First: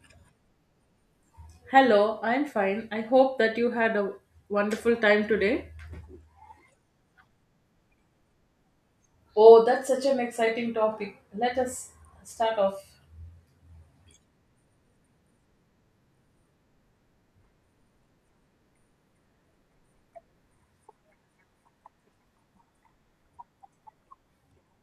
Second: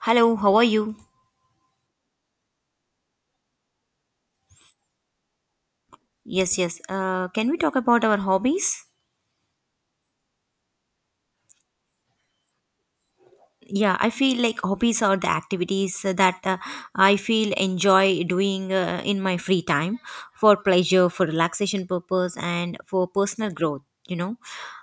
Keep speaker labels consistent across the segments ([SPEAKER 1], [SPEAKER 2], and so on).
[SPEAKER 1] Hello, how are you?
[SPEAKER 2] Hello, I'm fine. I hope that you had a wonderful time today.
[SPEAKER 1] Yes, yes. Can we talk about our hobbies?
[SPEAKER 2] Oh, that's such an exciting topic. Let us start off.
[SPEAKER 1] Yeah, I feel like hobbies are the activities that I feel enjoy doing in my free time, for pleasure, for relaxation purpose, and for personal growth.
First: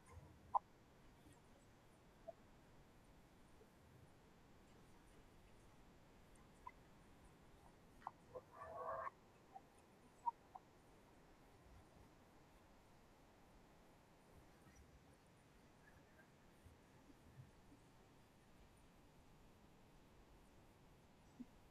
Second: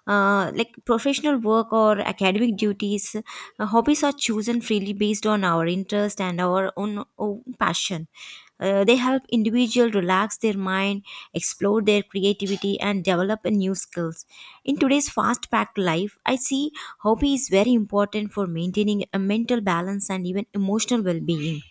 [SPEAKER 1] Like professional work or academic duties, hobbies are chosen freely based on our interest and our own passion. They help individual relax their mind, explore their creativity, and develop a new skills. In today's fast packed life, I see hobby is very important for maintaining a mental balance and even emotional well-being.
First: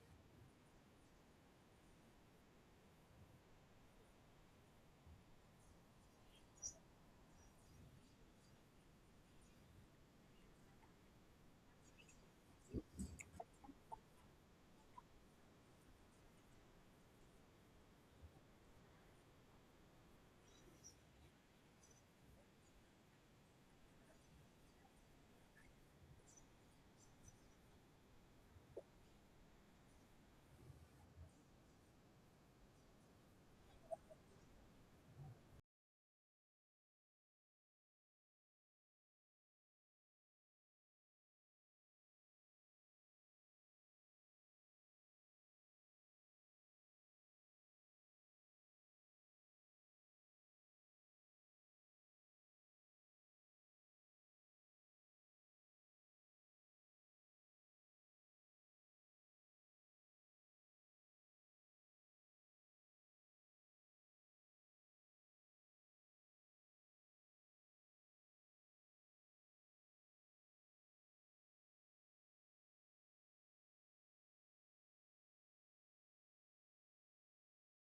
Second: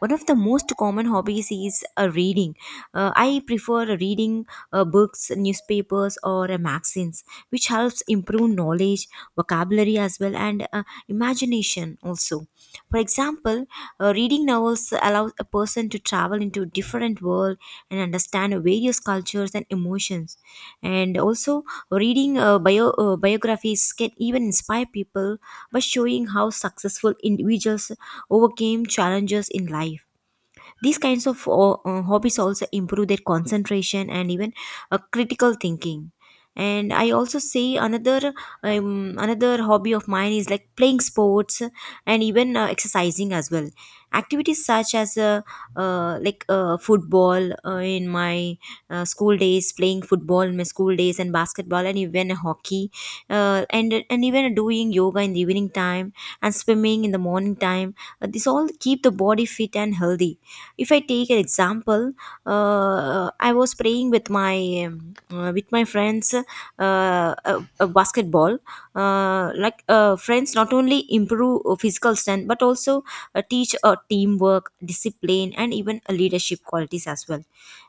[SPEAKER 1] One of the most common hobbies is reading. I prefer reading books, newspapers, or magazines, which helps improve knowledge, vocabulary as well, and imagination also. For example, reading novels allows a person to travel into different world and understand various cultures and emotions. And also, reading biographies can even inspire people by showing how successful individuals overcame challenges in life. These kinds of hobbies also improve their concentration and even critical thinking. And I also say another hobby of mine is like playing sports and even exercising as well. Activities such as football in my school days, playing football in my school days, and basketball, and even hockey, and even doing yoga in the evening time and swimming in the morning time. This all keep the body fit and healthy. If I take an example, I was playing with my friends uh, basketball. Friends not only improve physical strength but also teach teamwork, discipline, and even leadership qualities as well.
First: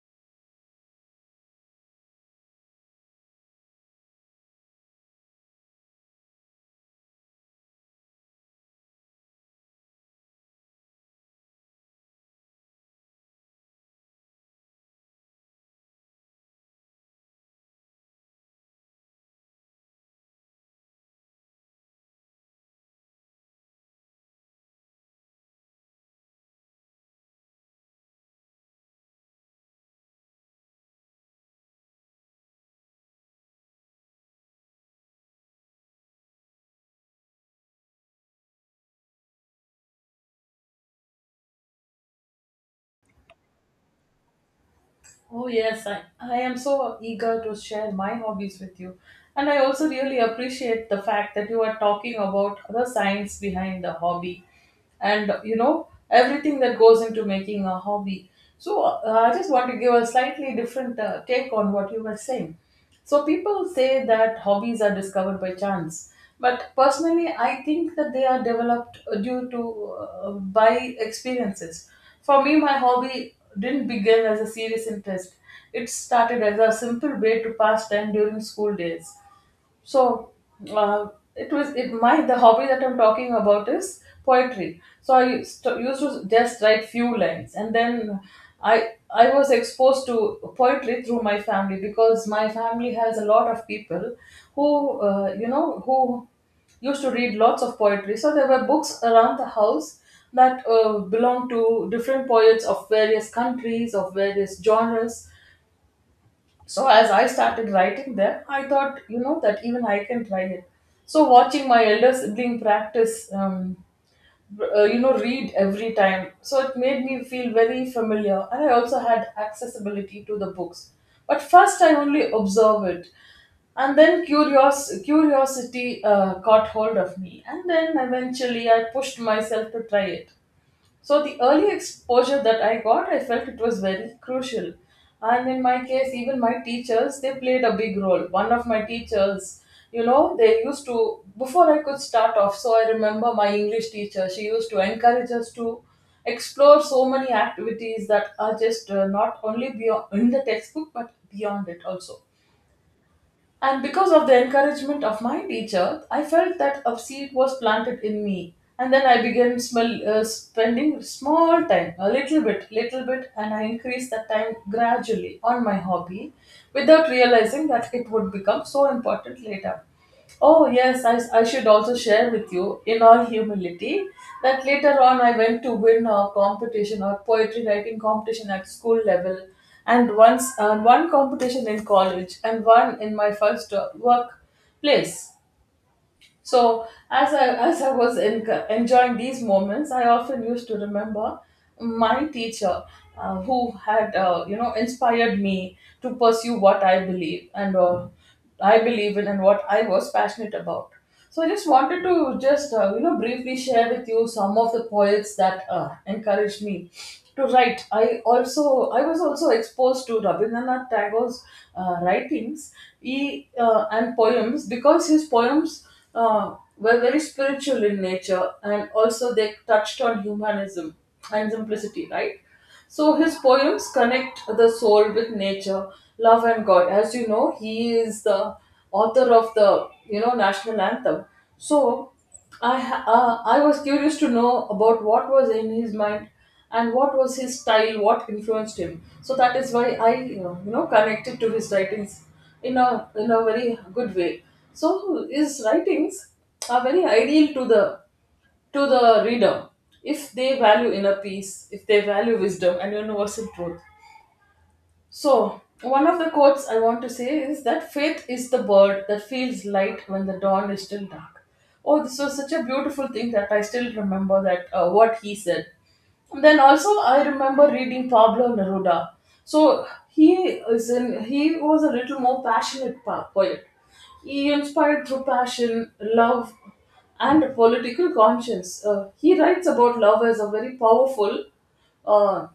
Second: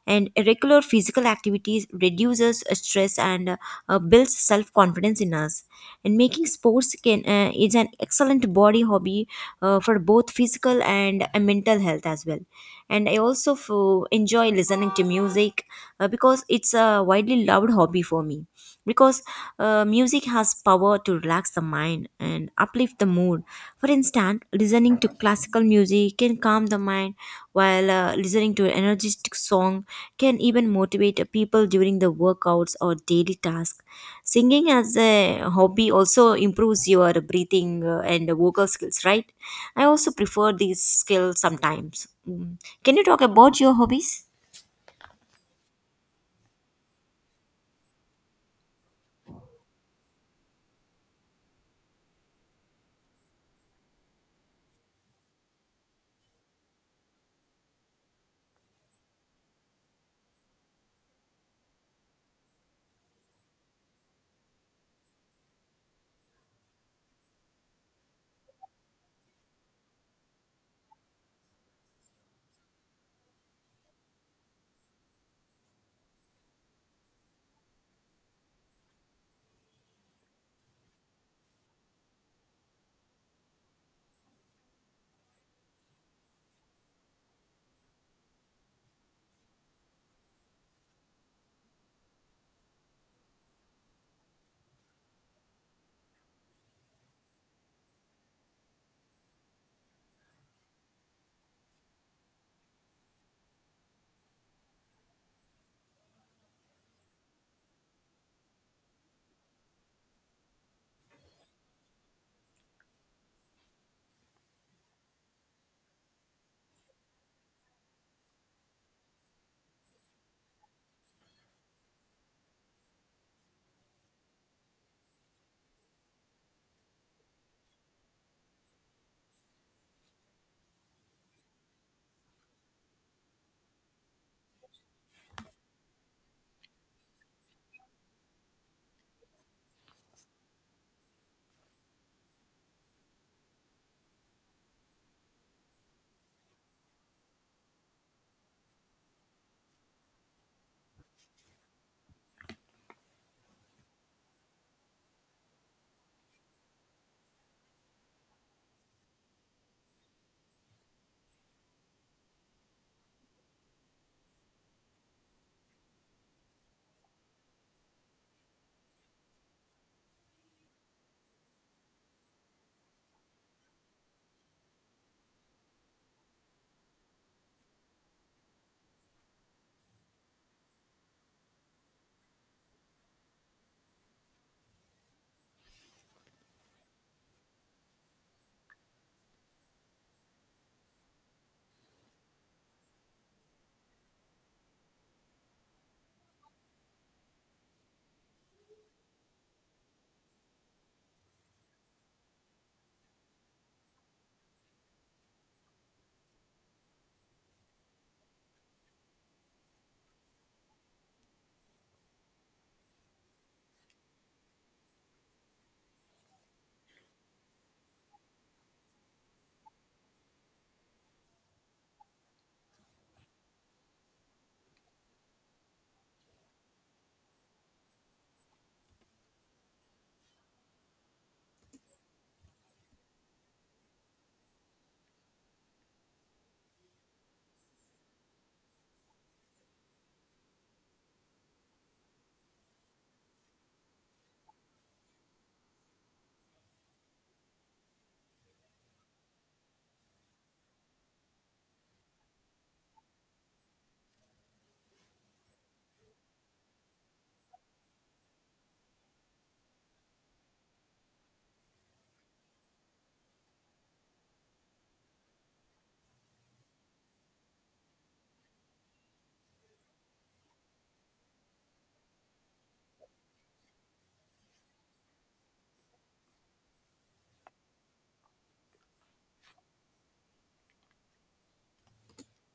[SPEAKER 1] And regular physical activities reduces stress and builds self confidence in us. And making sports can is an excellent body hobby for both physical and mental health as well. And I also enjoy listening to music, because it's a widely loved hobby for me, because music has power to relax the mind and uplift the mood. For instance, listening to classical music can calm the mind, while listening to an energetic song can even motivate people during the workouts or daily tasks. Singing as a hobby also improves your breathing and vocal skills, right? I also prefer these skills sometimes. Mm. Can you talk about your hobbies?
[SPEAKER 2] Oh, yes, I am so eager to share my hobbies with you. And I also really appreciate the fact that you are talking about the science behind the hobby, and you know everything that goes into making a hobby. So I just want to give a slightly different take on what you were saying. So people say that hobbies are discovered by chance, but personally, I think that they are developed due to by experiences. For me, my hobby didn't begin as a serious interest. It started as a simple way to pass time during school days. So uh, it was it my the hobby that I'm talking about is poetry. So I used to just write few lines, and then i I was exposed to poetry through my family, because my family has a lot of people who you know, who used to read lots of poetry. So there were books around the house that belonged to different poets of various countries, of various genres. So as I started writing them, I thought, you know, that even I can try it. So watching my elder sibling practice, you know, read every time, so it made me feel very familiar, and I also had accessibility to the books. But first, I only observe it, and then curiosity caught hold of me, and then eventually I pushed myself to try it. So the early exposure that I got, I felt it was very crucial. And in my case, even my teachers, they played a big role. One of my teachers, you know, they used to, before I could start off, so I remember my English teacher, she used to encourage us to explore so many activities that are just not only beyond, in the textbook, but beyond it also. And because of the encouragement of my teacher, I felt that a seed was planted in me. And then I began spending small time, a little bit, and I increased that time gradually on my hobby without realizing that it would become so important later. Oh, yes, I should also share with you, in all humility, that later on I went to win a competition or poetry writing competition at school level, and once one competition in college, and one in my first work place. So as I was in, enjoying these moments, I often used to remember my teacher who had you know, inspired me to pursue what I believe and I believe in, and what I was passionate about. So I just wanted to just you know, briefly share with you some of the poets that encouraged me to write. I was also exposed to Rabindranath Tagore's writings, he, and poems, because his poems were very spiritual in nature, and also they touched on humanism and simplicity, right? So his poems connect the soul with nature, love, and God. As you know, he is the author of the, you know, national anthem. So I was curious to know about what was in his mind and what was his style, what influenced him. So that is why I, you know, connected to his writings in a very good way. So his writings are very ideal to the reader, if they value inner peace, if they value wisdom and universal truth. So, one of the quotes I want to say is that faith is the bird that feels light when the dawn is still dark. Oh, this was such a beautiful thing that I still remember that what he said. And then also I remember reading Pablo Neruda. So he is in he was a little more passionate poet. He inspired through passion, love, and a political conscience. He writes about love as a very powerful uh,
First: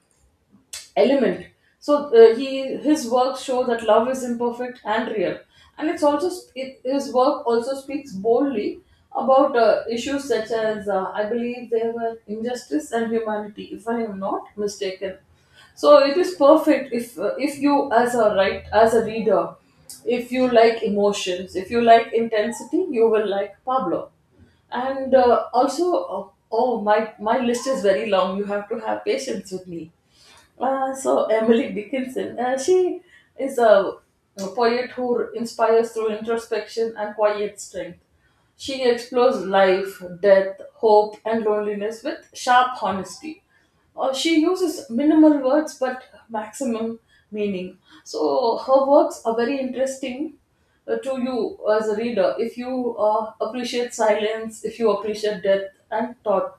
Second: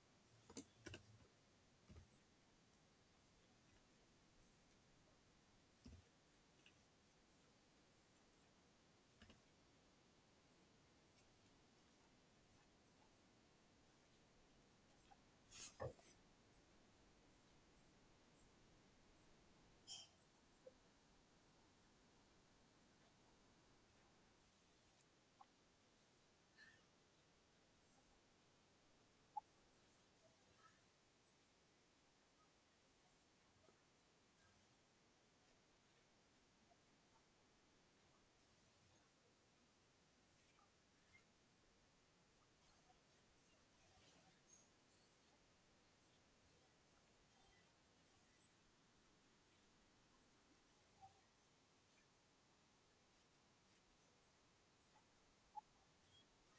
[SPEAKER 2] element. So he, his works show that love is imperfect and real, and it's also sp- it, his work also speaks boldly about issues such as I believe there were injustice and humanity, if I am not mistaken. So it is perfect if you as a right as a reader, if you like emotions, if you like intensity, you will like Pablo. And oh, my list is very long. You have to have patience with me. So Emily Dickinson, she is a poet who inspires through introspection and quiet strength. She explores life, death, hope, and loneliness with sharp honesty. She uses minimal words but maximum meaning. So her works are very interesting to you as a reader, if you appreciate silence, if you appreciate death and thought.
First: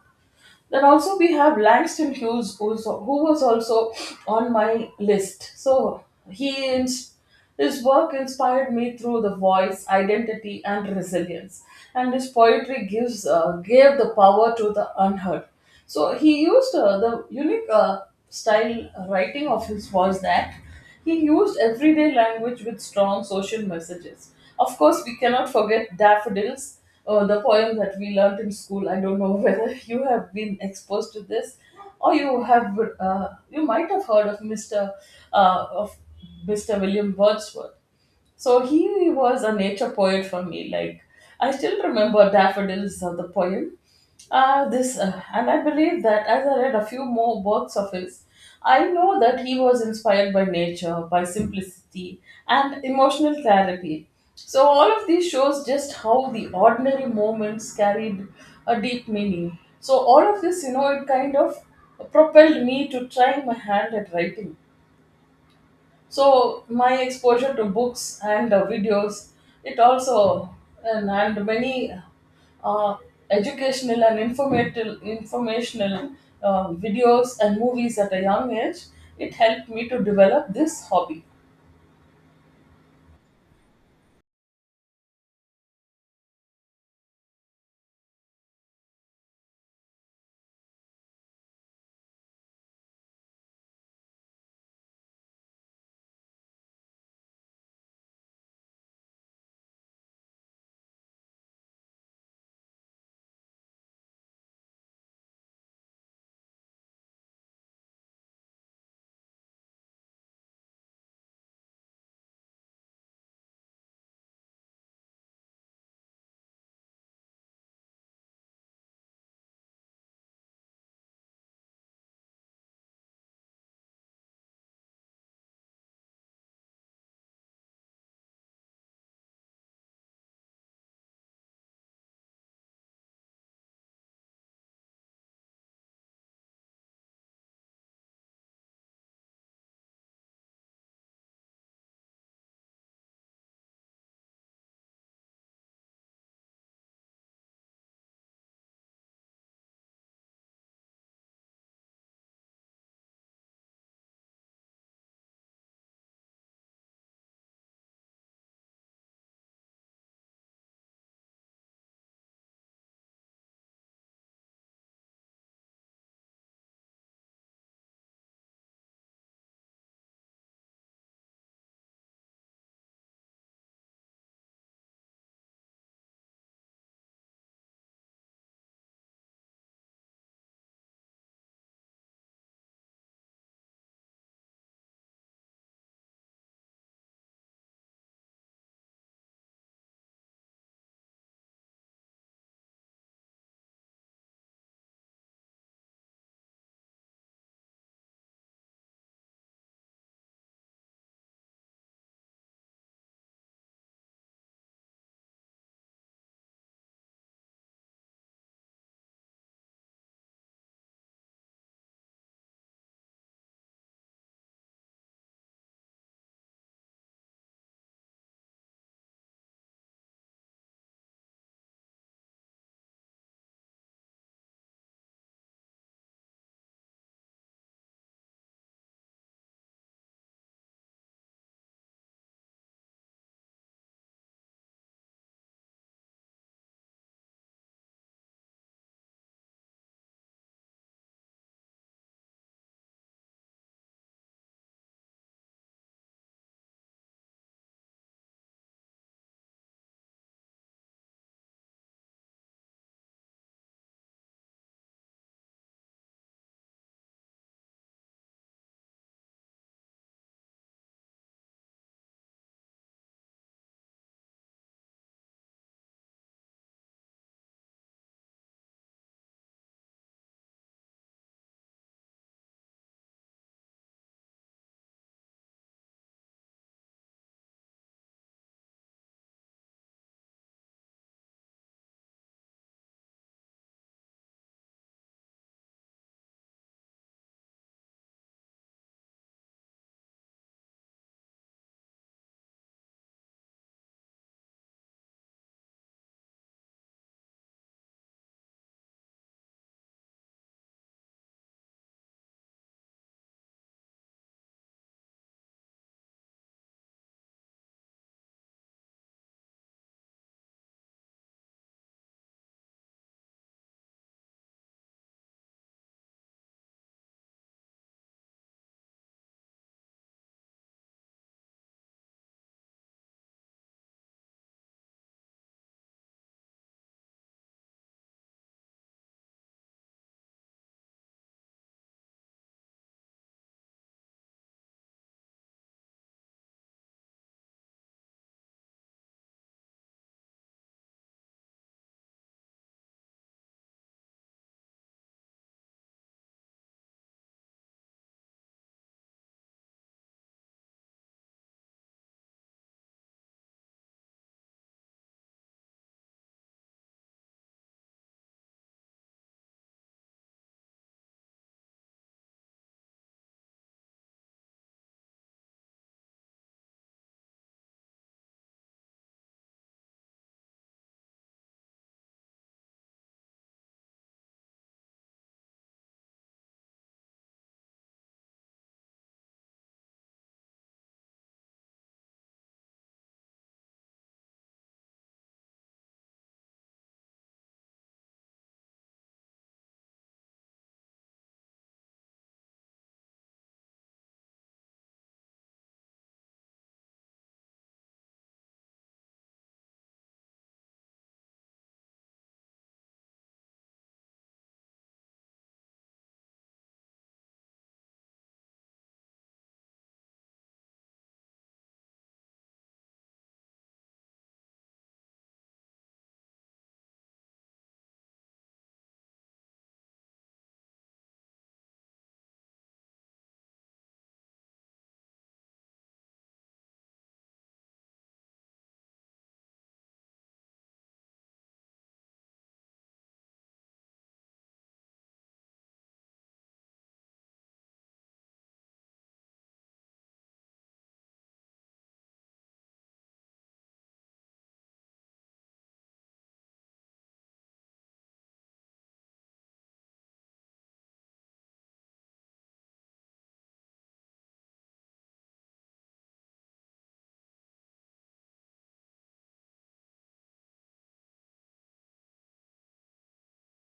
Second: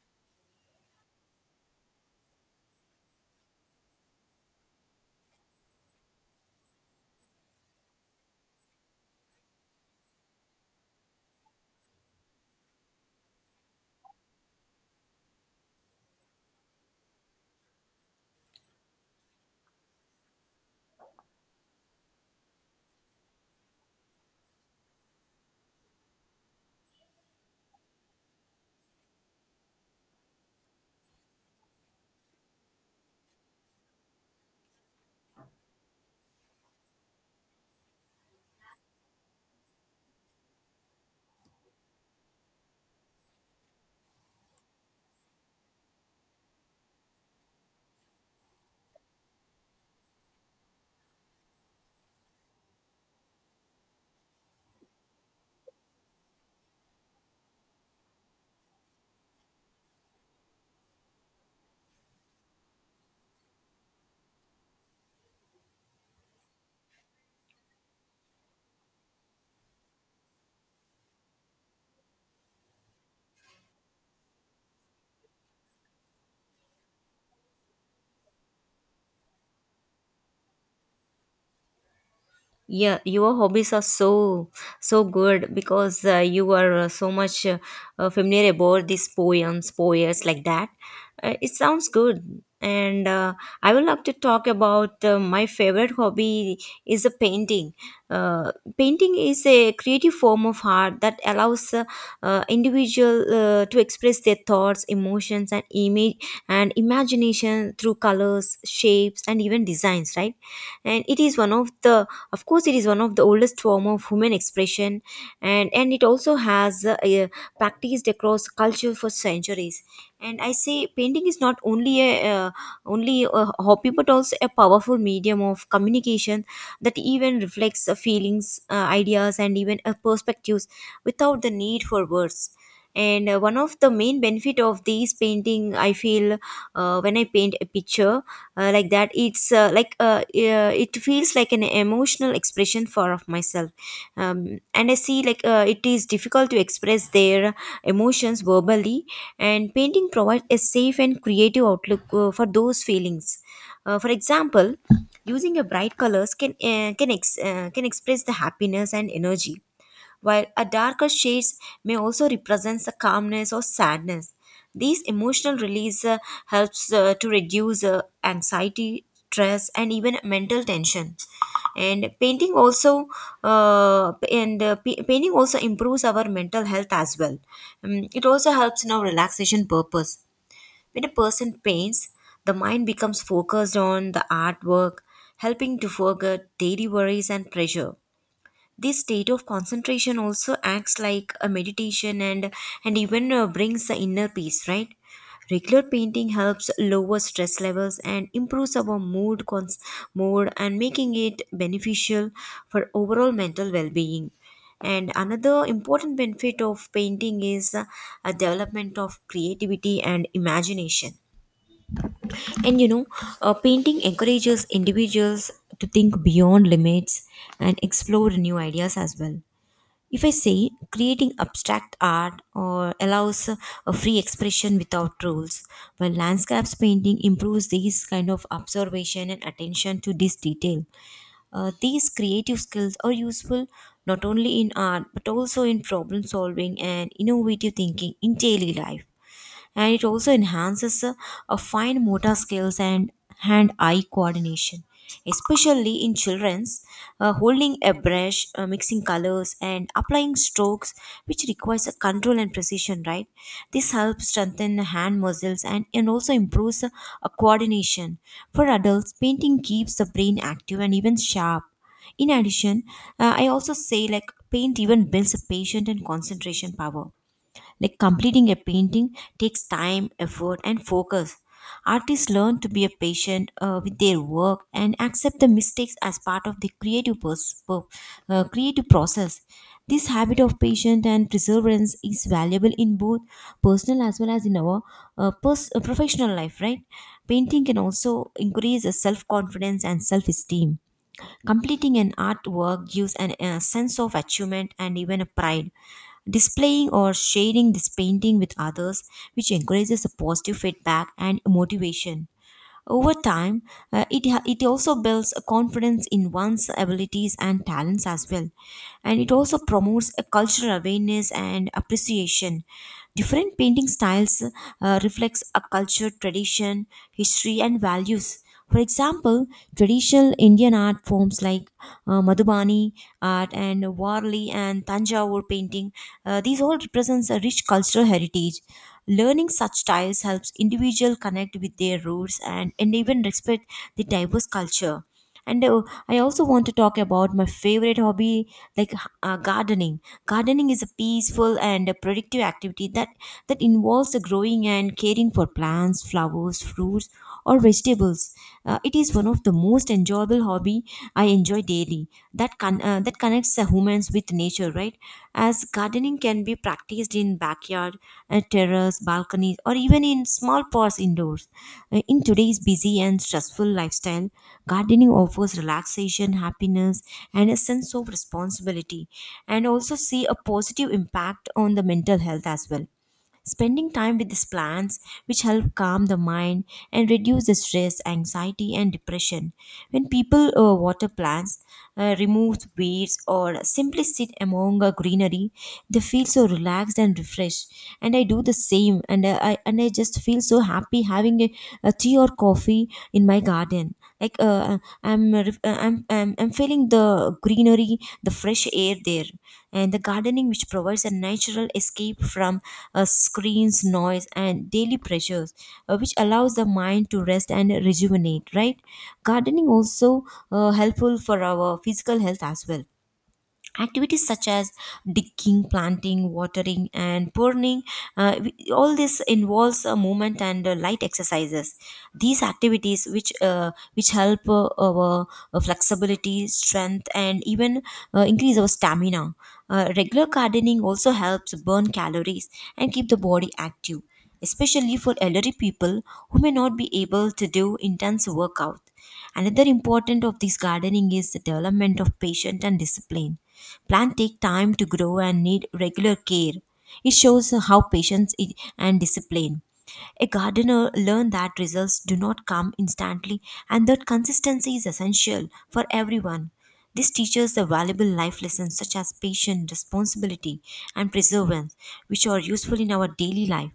[SPEAKER 2] Then also we have Langston Hughes, who was also on my list. So he ins- his work inspired me through the voice, identity, and resilience. And his poetry gives gave the power to the unheard. So he used the unique style writing of his was that he used everyday language with strong social messages. Of course, we cannot forget Daffodils, the poem that we learnt in school. I don't know whether you have been exposed to this, or you have you might have heard of Mr. Uh, of Mr. William Wordsworth. So he was a nature poet for me. Like, I still remember Daffodils, the poem. This And I believe that as I read a few more works of his, I know that he was inspired by nature, by simplicity, and emotional clarity. So all of these shows just how the ordinary moments carried a deep meaning. So all of this, you know, it kind of propelled me to try my hand at writing. So my exposure to books and videos, it also, and many uh, educational and informative informational videos and movies at a young age, it helped me to develop this hobby.
[SPEAKER 1] Yeah, your hobbies are so so good because you are so much familiar about these poems poets like that. It sounds good. And I would love to talk about my favorite hobby is a painting. uh, Painting is a creative form of art that allows individual to express their thoughts, emotions, and image and imagination through colors, shapes, and even designs, right? And it is one of the of course it is one of the oldest form of human expression, and it also has practiced across culture for centuries. And I say painting is not only a only a hobby but also a powerful medium of communication that even reflects feelings, ideas, and even perspectives without the need for words. And one of the main benefit of these painting I feel, when I paint a picture like that it's like it feels like an emotional expression for of myself. And I see like it is difficult to express their emotions verbally, and painting provides a safe and creative outlook for those feelings. Uh, for example, using a bright colors can can express the happiness and energy, while a darker shades may also represent a calmness or sadness. These emotional release helps to reduce anxiety, stress, and even mental tension. And painting also and painting also improves our mental health as well. It also helps in our relaxation purpose. When a person paints, the mind becomes focused on the artwork, helping to forget daily worries and pressure. This state of concentration also acts like a meditation and even brings the inner peace, right? Regular painting helps lower stress levels and improves our mood and making it beneficial for overall mental well-being. And another important benefit of painting is a development of creativity and imagination. And you know, painting encourages individuals to think beyond limits and explore new ideas as well. If I say, creating abstract art or allows a free expression without rules, while landscapes painting improves these kind of observation and attention to this detail. These creative skills are useful not only in art but also in problem solving and innovative thinking in daily life. And it also enhances a fine motor skills and hand eye coordination, especially in children's. Uh, holding a brush, mixing colors, and applying strokes, which requires a control and precision, right? This helps strengthen the hand muscles, and also improves a coordination. For adults, painting keeps the brain active and even sharp. In addition, I also say like paint even builds a patient and concentration power, like completing a painting takes time, effort, and focus. Artists learn to be a patient with their work and accept the mistakes as part of the creative process. This habit of patience and perseverance is valuable in both personal as well as in our professional life, right? Painting can also increase self confidence and self esteem. Completing an artwork gives an, a sense of achievement and even a pride. Displaying or sharing this painting with others, which encourages a positive feedback and motivation. Over time, it also builds a confidence in one's abilities and talents as well. And it also promotes a cultural awareness and appreciation. Different painting styles reflects a culture, tradition, history, and values. For example, traditional Indian art forms like Madhubani art and Warli and Tanjavur painting, these all represents a rich cultural heritage. Learning such styles helps individual connect with their roots, and even respect the diverse culture. And I also want to talk about my favorite hobby, like gardening. Gardening is a peaceful and a productive activity that involves the growing and caring for plants, flowers, fruits, or vegetables. Uh, it is one of the most enjoyable hobby I enjoy daily, that connects the humans with nature, right? As gardening can be practiced in backyard, terrace, balconies, or even in small pots indoors. In today's busy and stressful lifestyle, gardening offers relaxation, happiness, and a sense of responsibility, and also see a positive impact on the mental health as well. Spending time with these plants, which help calm the mind and reduce the stress, anxiety, and depression. When people water plants, remove weeds, or simply sit among a greenery, they feel so relaxed and refreshed. And I do the same, and I just feel so happy having a tea or coffee in my garden, like I'm feeling the greenery, the fresh air there. And the gardening which provides a natural escape from screens, noise, and daily pressures, which allows the mind to rest and rejuvenate, right? Gardening also helpful for our physical health as well. Activities such as digging, planting, watering, and pruning, uh, we- all this involves a movement and light exercises. These activities which help our flexibility, strength, and even increase our stamina. Uh, regular gardening also helps burn calories and keep the body active, especially for elderly people who may not be able to do intense workout. Another important of this gardening is the development of patience and discipline. Plants take time to grow and need regular care. It shows how and discipline. A gardener learned that results do not come instantly and that consistency is essential for everyone. This teaches the valuable life lessons such as patience, responsibility, and perseverance, which are useful in our daily life.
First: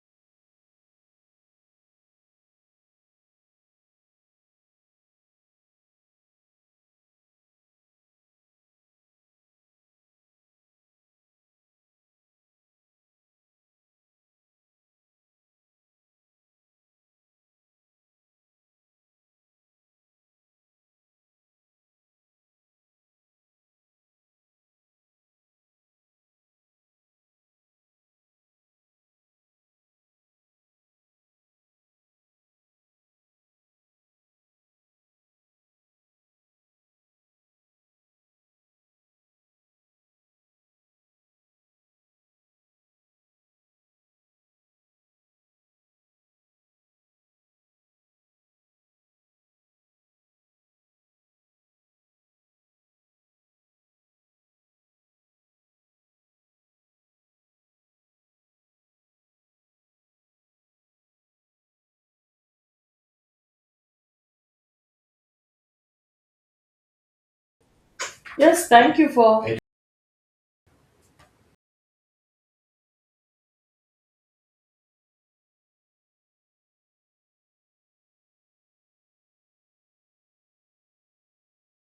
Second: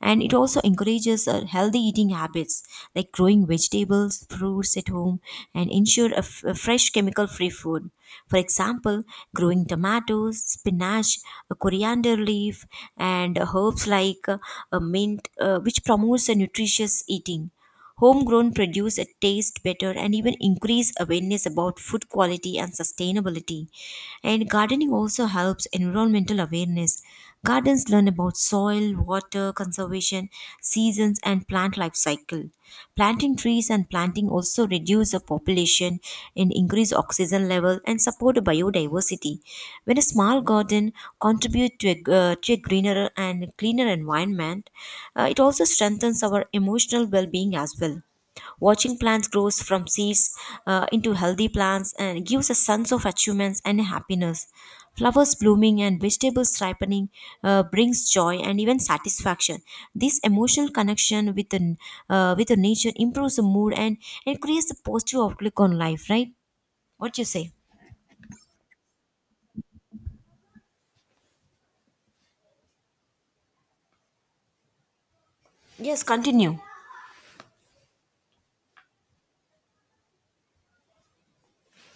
[SPEAKER 1] And it also encourages healthy eating habits, like growing vegetables, fruits at home, and ensure a, a fresh chemical free food. For example, growing tomatoes, spinach, a coriander leaf, and herbs like a mint, which promotes a nutritious eating. Homegrown produce a taste better and even increase awareness about food quality and sustainability. And gardening also helps environmental awareness. Gardens learn about soil, water conservation, seasons, and plant life cycle. Planting trees and planting also reduce the population and increase oxygen level and support biodiversity. When a small garden contributes to a greener and cleaner environment, it also strengthens our emotional well-being as well. Watching plants grows from seeds into healthy plants and gives a sense of achievements and happiness. Flowers blooming and vegetables ripening brings joy and even satisfaction. This emotional connection with the nature improves the mood and creates a positive outlook on life. Right? What you say?
[SPEAKER 2] yes thank you for Thank
[SPEAKER 1] Yes, continue.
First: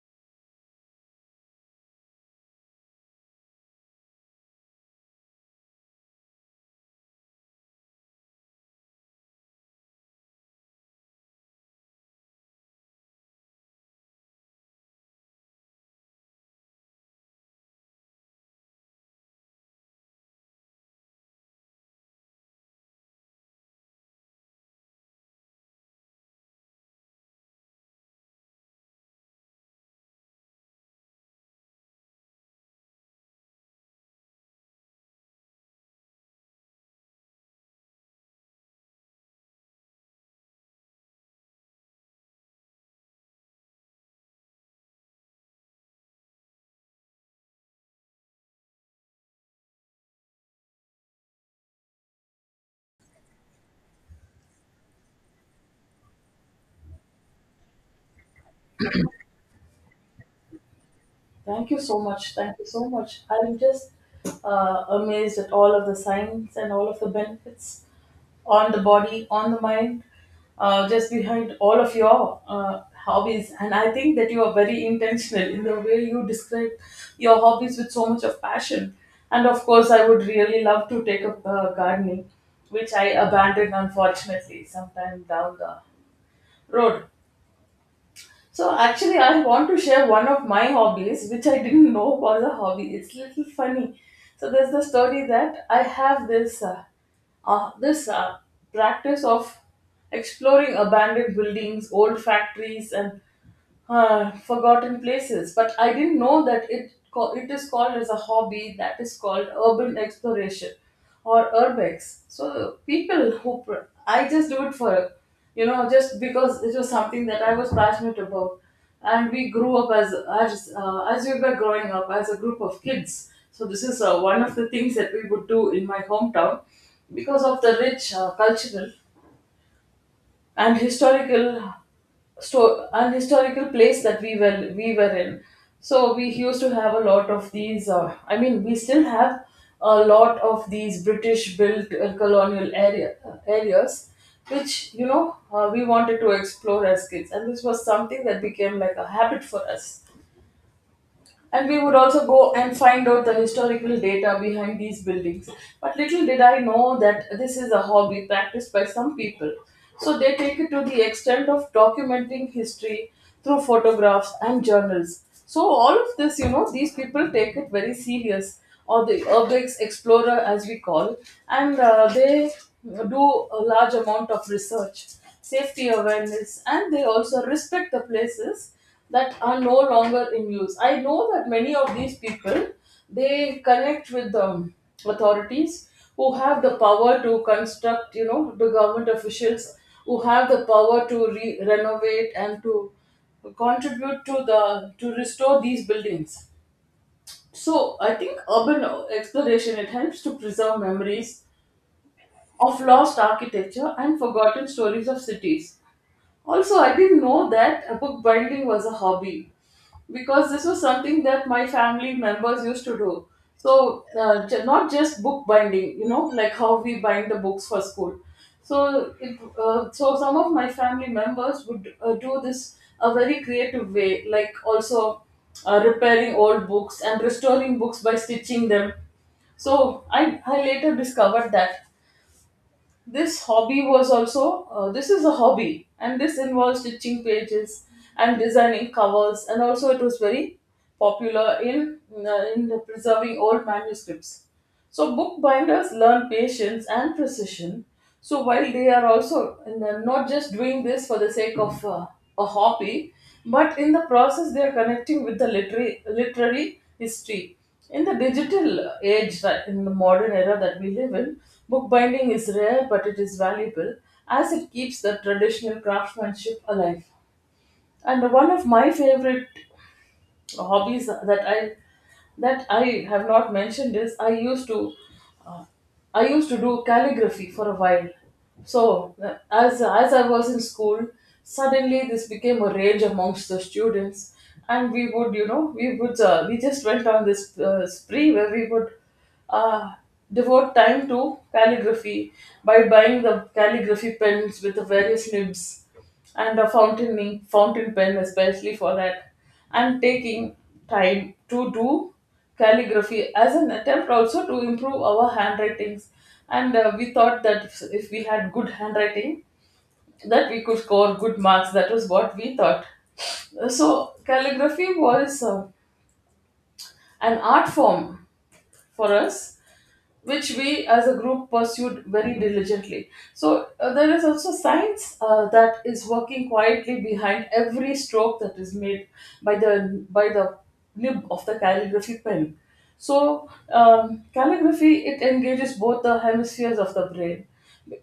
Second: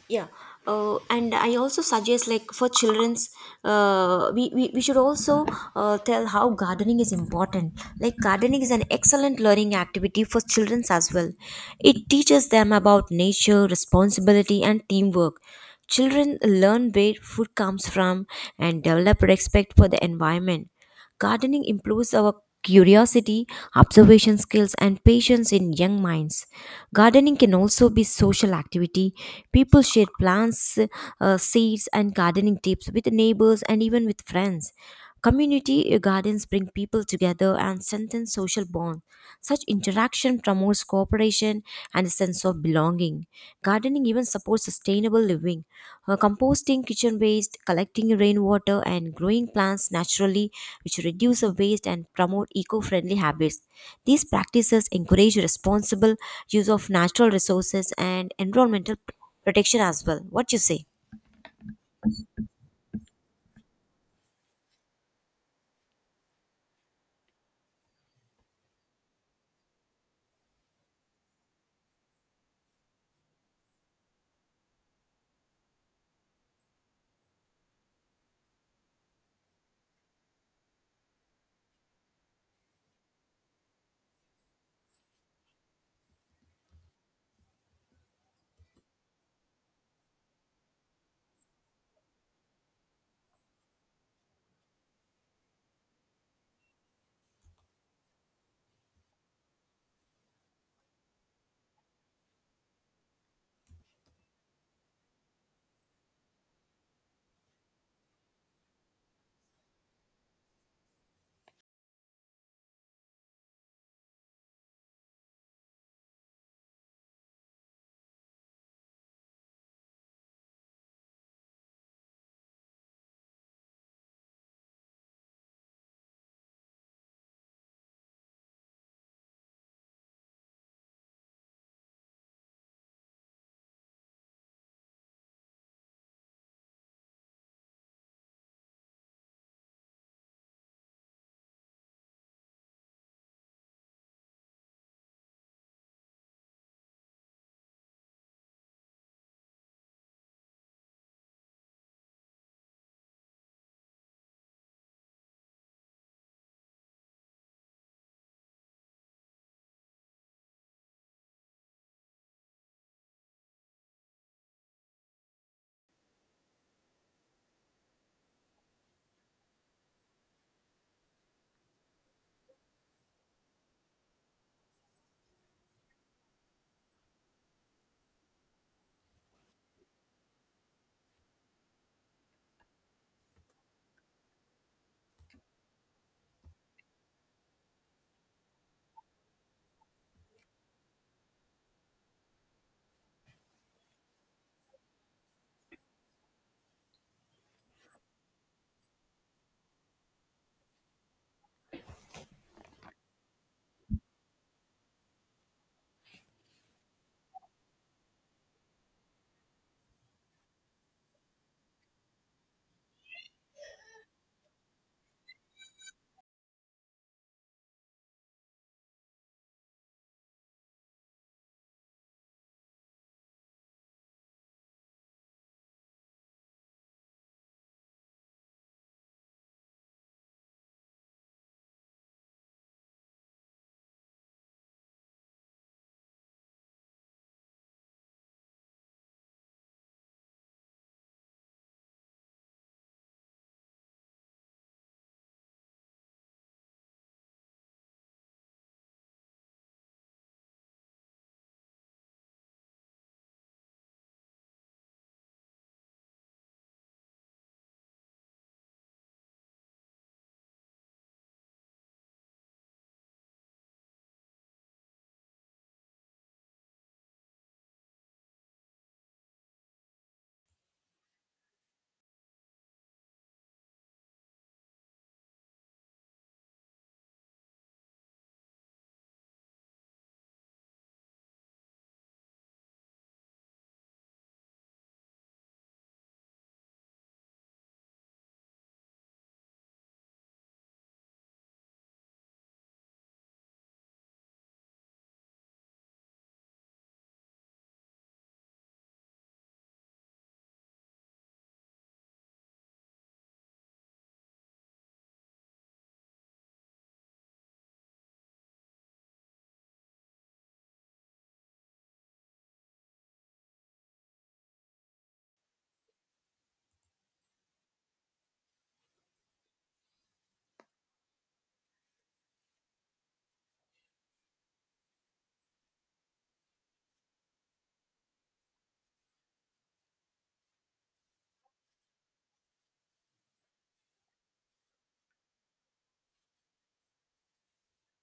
[SPEAKER 1] Yeah, and I also suggest like for children's we should also tell how gardening is important, like gardening is an excellent learning activity for children's as well. It teaches them about nature responsibility and teamwork. Children learn where food comes from and develop respect for the environment. Gardening improves our curiosity, observation skills, and patience in young minds. Gardening can also be social activity. People share plants, seeds, and gardening tips with neighbors and even with friends. Community gardens bring people together and strengthen social bonds. Such interaction promotes cooperation, and a sense of belonging. Gardening even supports sustainable living. Composting kitchen waste, collecting rainwater, and growing plants naturally, which reduce the waste and promote eco friendly habits. These practices encourage responsible use of natural resources and environmental protection as well. What you say?
[SPEAKER 2] Thank you so much, thank you so much. I'm just amazed at all of the science and all of the benefits on the body, on the mind, just behind all of your hobbies. And I think that you are very intentional in the way you describe your hobbies with so much of passion. And of course, I would really love to take up gardening, which I abandoned unfortunately sometime down the road. So actually, I want to share one of my hobbies, which I didn't know was a hobby. It's little funny. So there's the story that I have this uh, this uh, practice of exploring abandoned buildings, old factories, and forgotten places. But I didn't know that it is called as a hobby, that is called urban exploration, or urbex. So I just do it for, you know, just because it was something that I was passionate about, and we grew up as we were growing up as a group of kids. So this is one of the things that we would do in my hometown, because of the rich cultural and historical place that we were in. So we used to have a lot of these I mean, we still have a lot of these British built colonial areas, which, you know, we wanted to explore as kids, and this was something that became like a habit for us. And we would also go and find out the historical data behind these buildings. But little did I know that this is a hobby practiced by some people. So they take it to the extent of documenting history through photographs and journals. So all of this, you know, these people take it very serious, or the urbex explorer as we call, and they do a large amount of research, safety awareness, and they also respect the places that are no longer in use. I know that many of these people, they connect with the authorities who have the power to construct, you know, the government officials who have the power to renovate and to contribute to the to restore these buildings. So I think urban exploration, it helps to preserve memories of lost architecture and forgotten stories of cities. Also, I didn't know that bookbinding was a hobby, because this was something that my family members used to do. So, not just bookbinding, you know, like how we bind the books for school. So some of my family members would do this a very creative way, like also repairing old books and restoring books by stitching them. So I later discovered that this hobby was also this is a hobby, and this involves stitching pages and designing covers, and also it was very popular in in the preserving old manuscripts. So bookbinders learn patience and precision, so while they are also in the, not just doing this for the sake of a hobby, but in the process they are connecting with the literary history. In the digital age, that in the modern era that we live in, bookbinding is rare but it is valuable as it keeps the traditional craftsmanship alive. And one of my favorite hobbies that I have not mentioned is I used to do calligraphy for a while. So, as I was in school, suddenly this became a rage amongst the students. And we would, you know, we just went on this spree where we would uh, devote time to calligraphy by buying the calligraphy pens with the various nibs and a fountain pen especially for that, and taking time to do calligraphy as an attempt also to improve our handwritings. And we thought that if we had good handwriting that we could score good marks. That was what we thought. So calligraphy was an art form for us, which we as a group pursued very diligently. So there is also science that is working quietly behind every stroke that is made by the nib of the calligraphy pen. So calligraphy, it engages both the hemispheres of the brain,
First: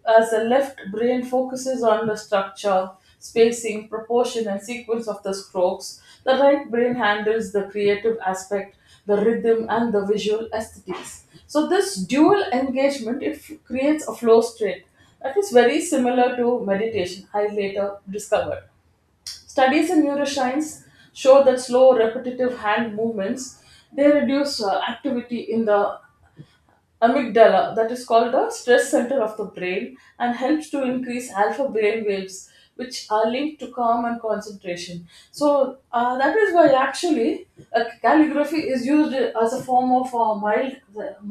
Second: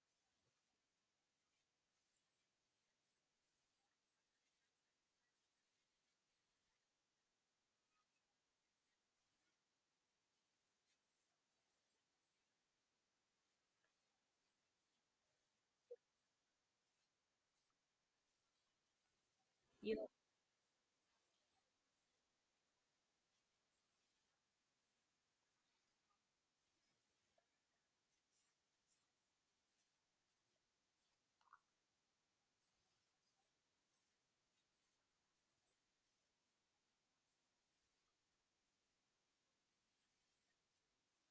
[SPEAKER 2] as the left brain focuses on the structure, spacing, proportion, and sequence of the strokes. The right brain handles the creative aspect, the rhythm and the visual aesthetics. So this dual engagement creates a flow state that is very similar to meditation. I later discovered studies in neuroscience show that slow, repetitive hand movements, they reduce activity in the amygdala, that is called the stress center of the brain, and helps to increase alpha brain waves, which are linked to calm and concentration. So that is why actually calligraphy is used as a form of mild,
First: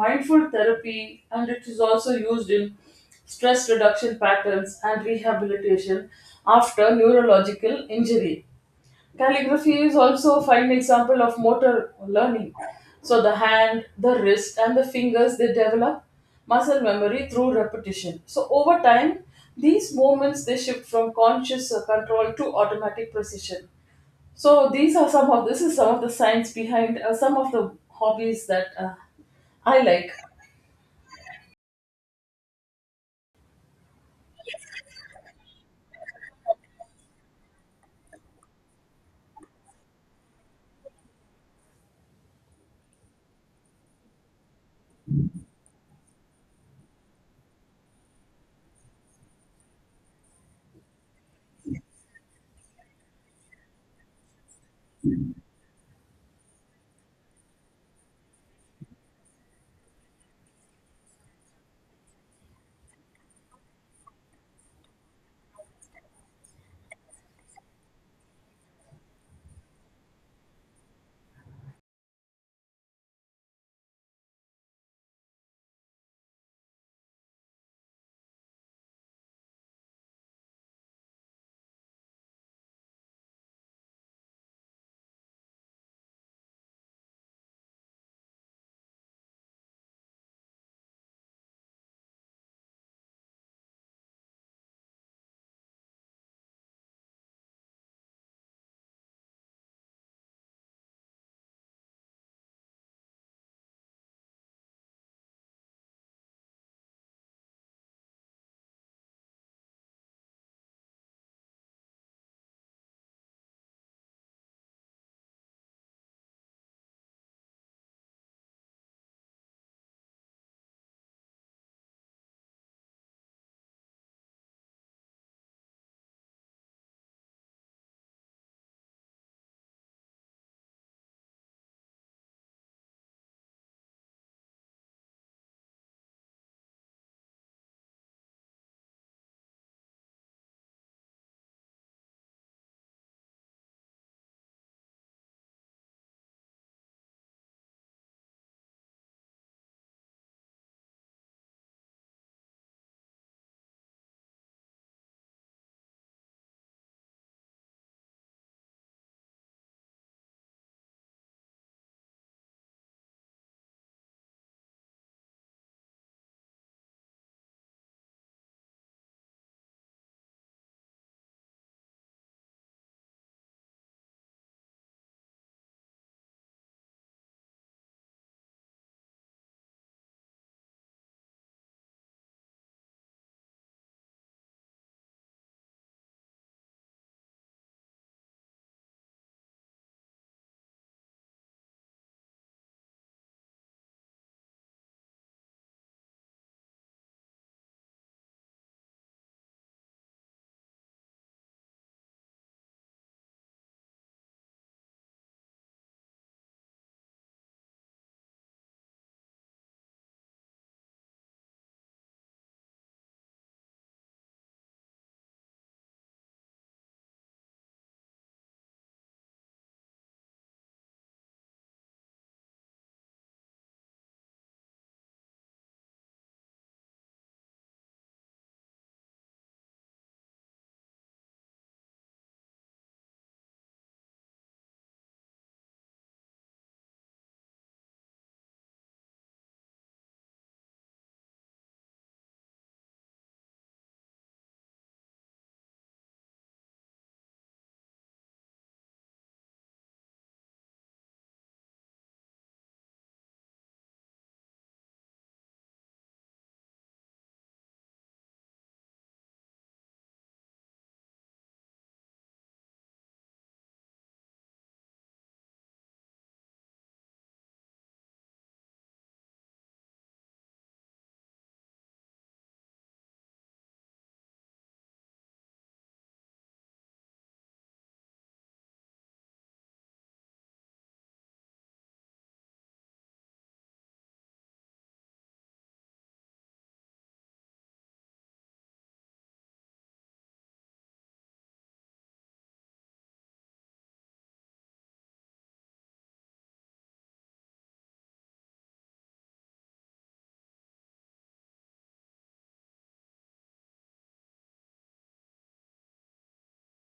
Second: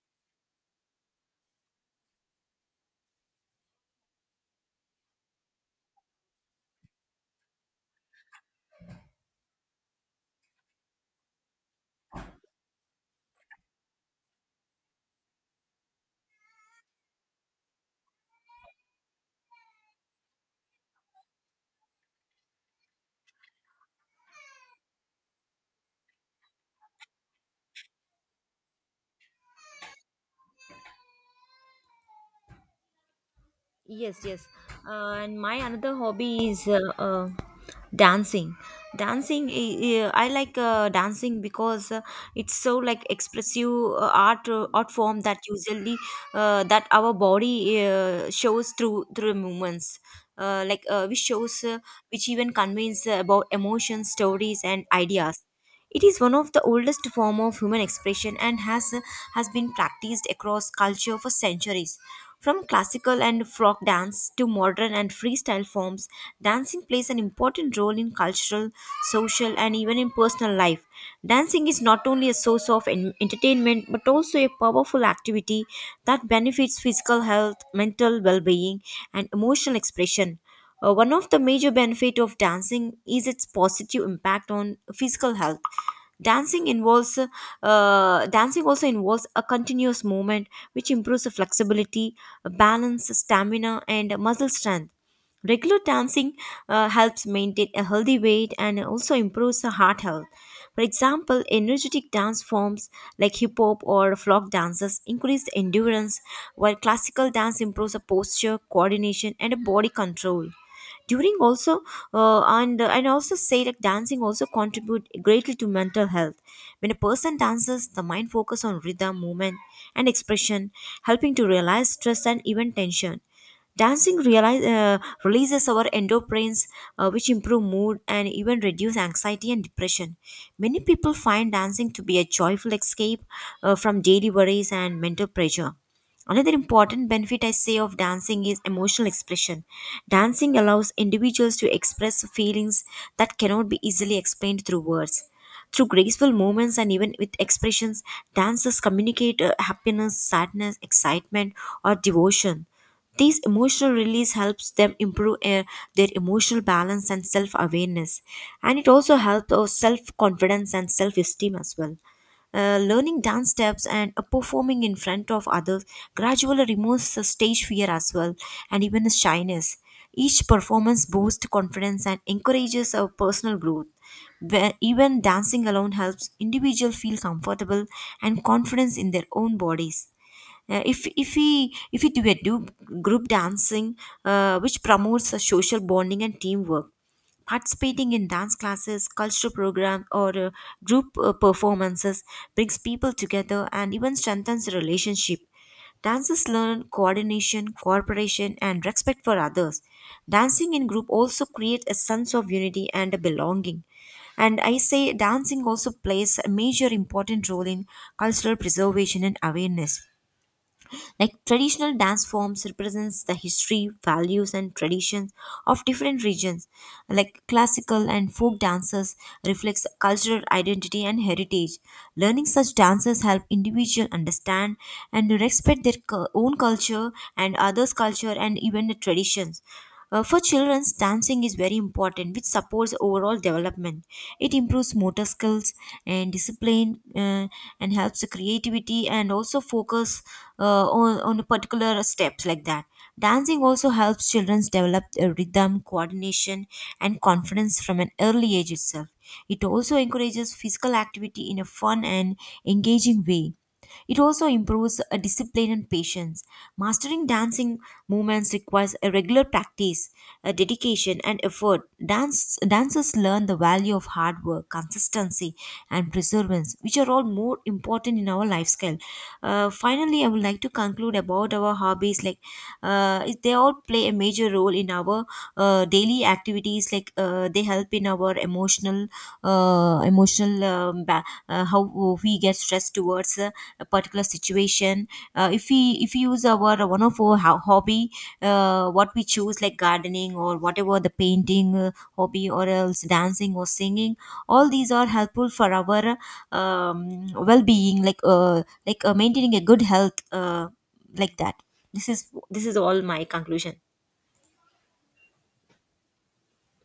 [SPEAKER 2] mindful therapy, and it is also used in stress reduction patterns and rehabilitation after neurological injury. Calligraphy is also a fine example of motor learning. So the hand, the wrist, and the fingers, they develop muscle memory through repetition. So over time, these movements, they shift from conscious control to automatic precision. So these are some of this is some of the science behind some of the hobbies that I like.
[SPEAKER 1] Yes, yes. And my another hobby is dancing. Dancing, I like dancing because it's so like expressive art form that usually that our body shows through movements. Which shows which even conveys about emotions, stories, and ideas. It is one of the oldest form of human expression and has been practiced across culture for centuries. From classical and folk dance to modern and freestyle forms, dancing plays an important role in cultural, social, and even in personal life. Dancing is not only a source of en- entertainment but also a powerful activity that benefits physical health, mental well-being, and emotional expression. One of the major benefits of dancing is its positive impact on physical health. Dancing involves dancing also involves a continuous movement, which improves the flexibility, balance, stamina, and muscle strength. Regular dancing helps maintain a healthy weight and also improves the heart health. For example, energetic dance forms like hip hop or flock dances increase the endurance, while classical dance improves the posture, coordination, and body control during also and also say like dancing also contribute greatly to mental health. When a person dances the mind focus on rhythm movement and expression, helping to realize stress and even tension. Dancing realize, releases our endorphins, which improve mood and even reduce anxiety and depression. Many people find dancing to be a joyful escape from daily worries and mental pressure. Another important benefit I say of dancing is emotional expression. Dancing allows individuals to express feelings that cannot be easily explained through words. Through graceful movements and even with expressions, dancers communicate happiness, sadness, excitement, or devotion. These emotional release helps them improve their emotional balance and self awareness, and it also helps our self confidence and self esteem as well. Learning dance steps and performing in front of others gradually removes the stage fear as well and even the shyness. Each performance boosts confidence and encourages our personal growth. Where even dancing alone helps individual feel comfortable and confidence in their own bodies. If we do a do group dancing, which promotes a social bonding and teamwork, participating in dance classes, cultural program, or group performances brings people together and even strengthens the relationship. Dancers learn coordination, cooperation, and respect for others. Dancing in group also creates a sense of unity and a belonging. And I say dancing also plays a major important role in cultural preservation and awareness. Like traditional dance forms represents the history, values and traditions of different regions. Like classical and folk dances reflects cultural identity and heritage. Learning such dances help individual understand and respect their cu- own culture and others' culture and even the traditions. For children, dancing is very important, which supports overall development. It improves motor skills and discipline, and helps the creativity and also focus on a particular steps like that. Dancing also helps children develop a rhythm, coordination, and confidence from an early age itself. It also encourages physical activity in a fun and engaging way. It also improves discipline and patience. Mastering dancing movements requires a regular practice, a dedication, and effort. Dance, dancers learn the value of hard work, consistency, and perseverance, which are all more important in our lifestyle. Finally, I would like to conclude about our hobbies. Like they all play a major role in our daily activities. Like they help in our emotional, emotional how we get stressed towards. A particular situation, if we use our one of our hobby what we choose, like gardening or whatever the painting hobby or else dancing or singing, all these are helpful for our well-being, like maintaining a good health like that. This is this is all my conclusion.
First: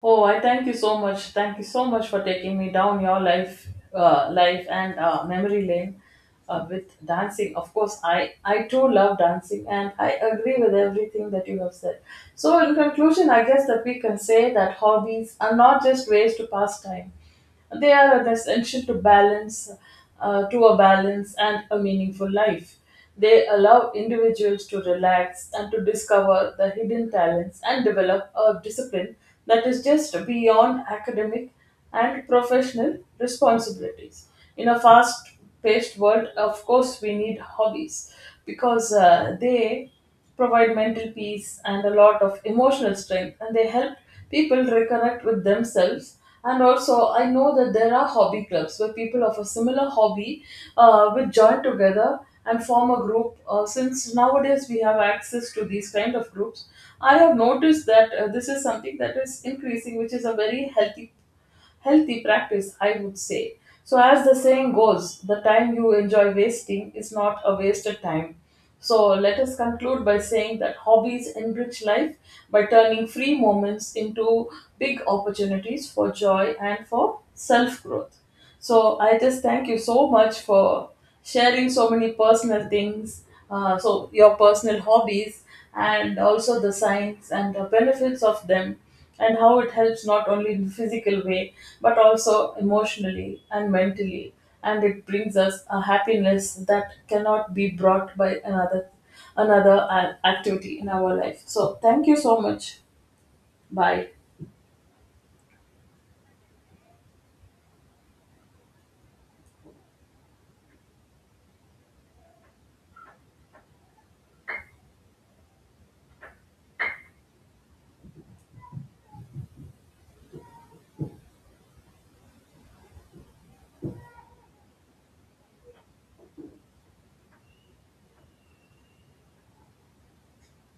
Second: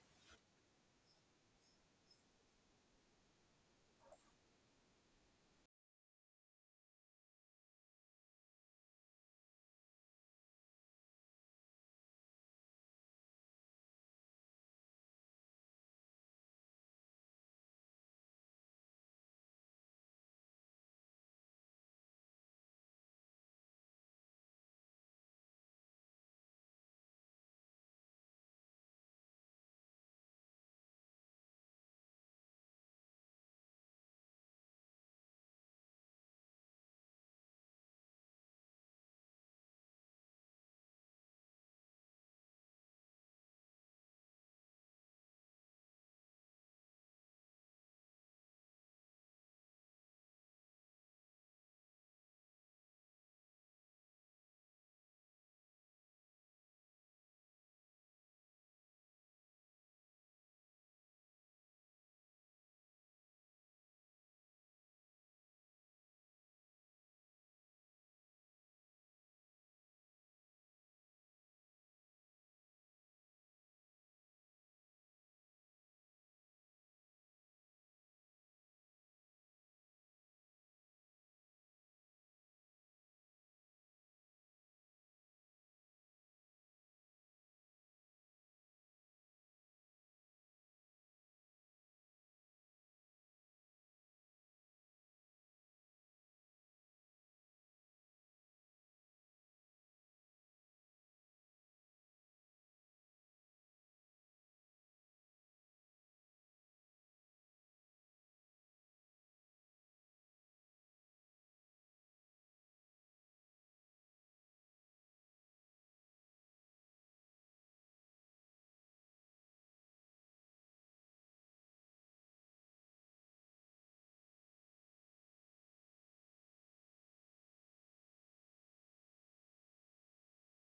[SPEAKER 2] Oh, I thank you so much. Thank you so much for taking me down your life, life and memory lane with dancing. Of course, I too love dancing, and I agree with everything that you have said. So, in conclusion, I guess that we can say that hobbies are not just ways to pass time. They are essential to a balance and a meaningful life. They allow individuals to relax and to discover the hidden talents and develop a discipline that is just beyond academic and professional responsibilities. In a fast paced world, of course, we need hobbies because they provide mental peace and a lot of emotional strength, and they help people reconnect with themselves. And also I know that there are hobby clubs where people of a similar hobby will join together and form a group. Since nowadays we have access to these kind of groups, I have noticed that this is something that is increasing, which is a very healthy practice, I would say. So, as the saying goes, the time you enjoy wasting is not a wasted time. So, let us conclude by saying that hobbies enrich life by turning free moments into big opportunities for joy and for self growth. So I just thank you so much for sharing so many personal things, so your personal hobbies, and also the science and the benefits of them, and how it helps not only in physical way but also emotionally and mentally, and it brings us a happiness that cannot be brought by another activity in our life. So thank you so much. Bye.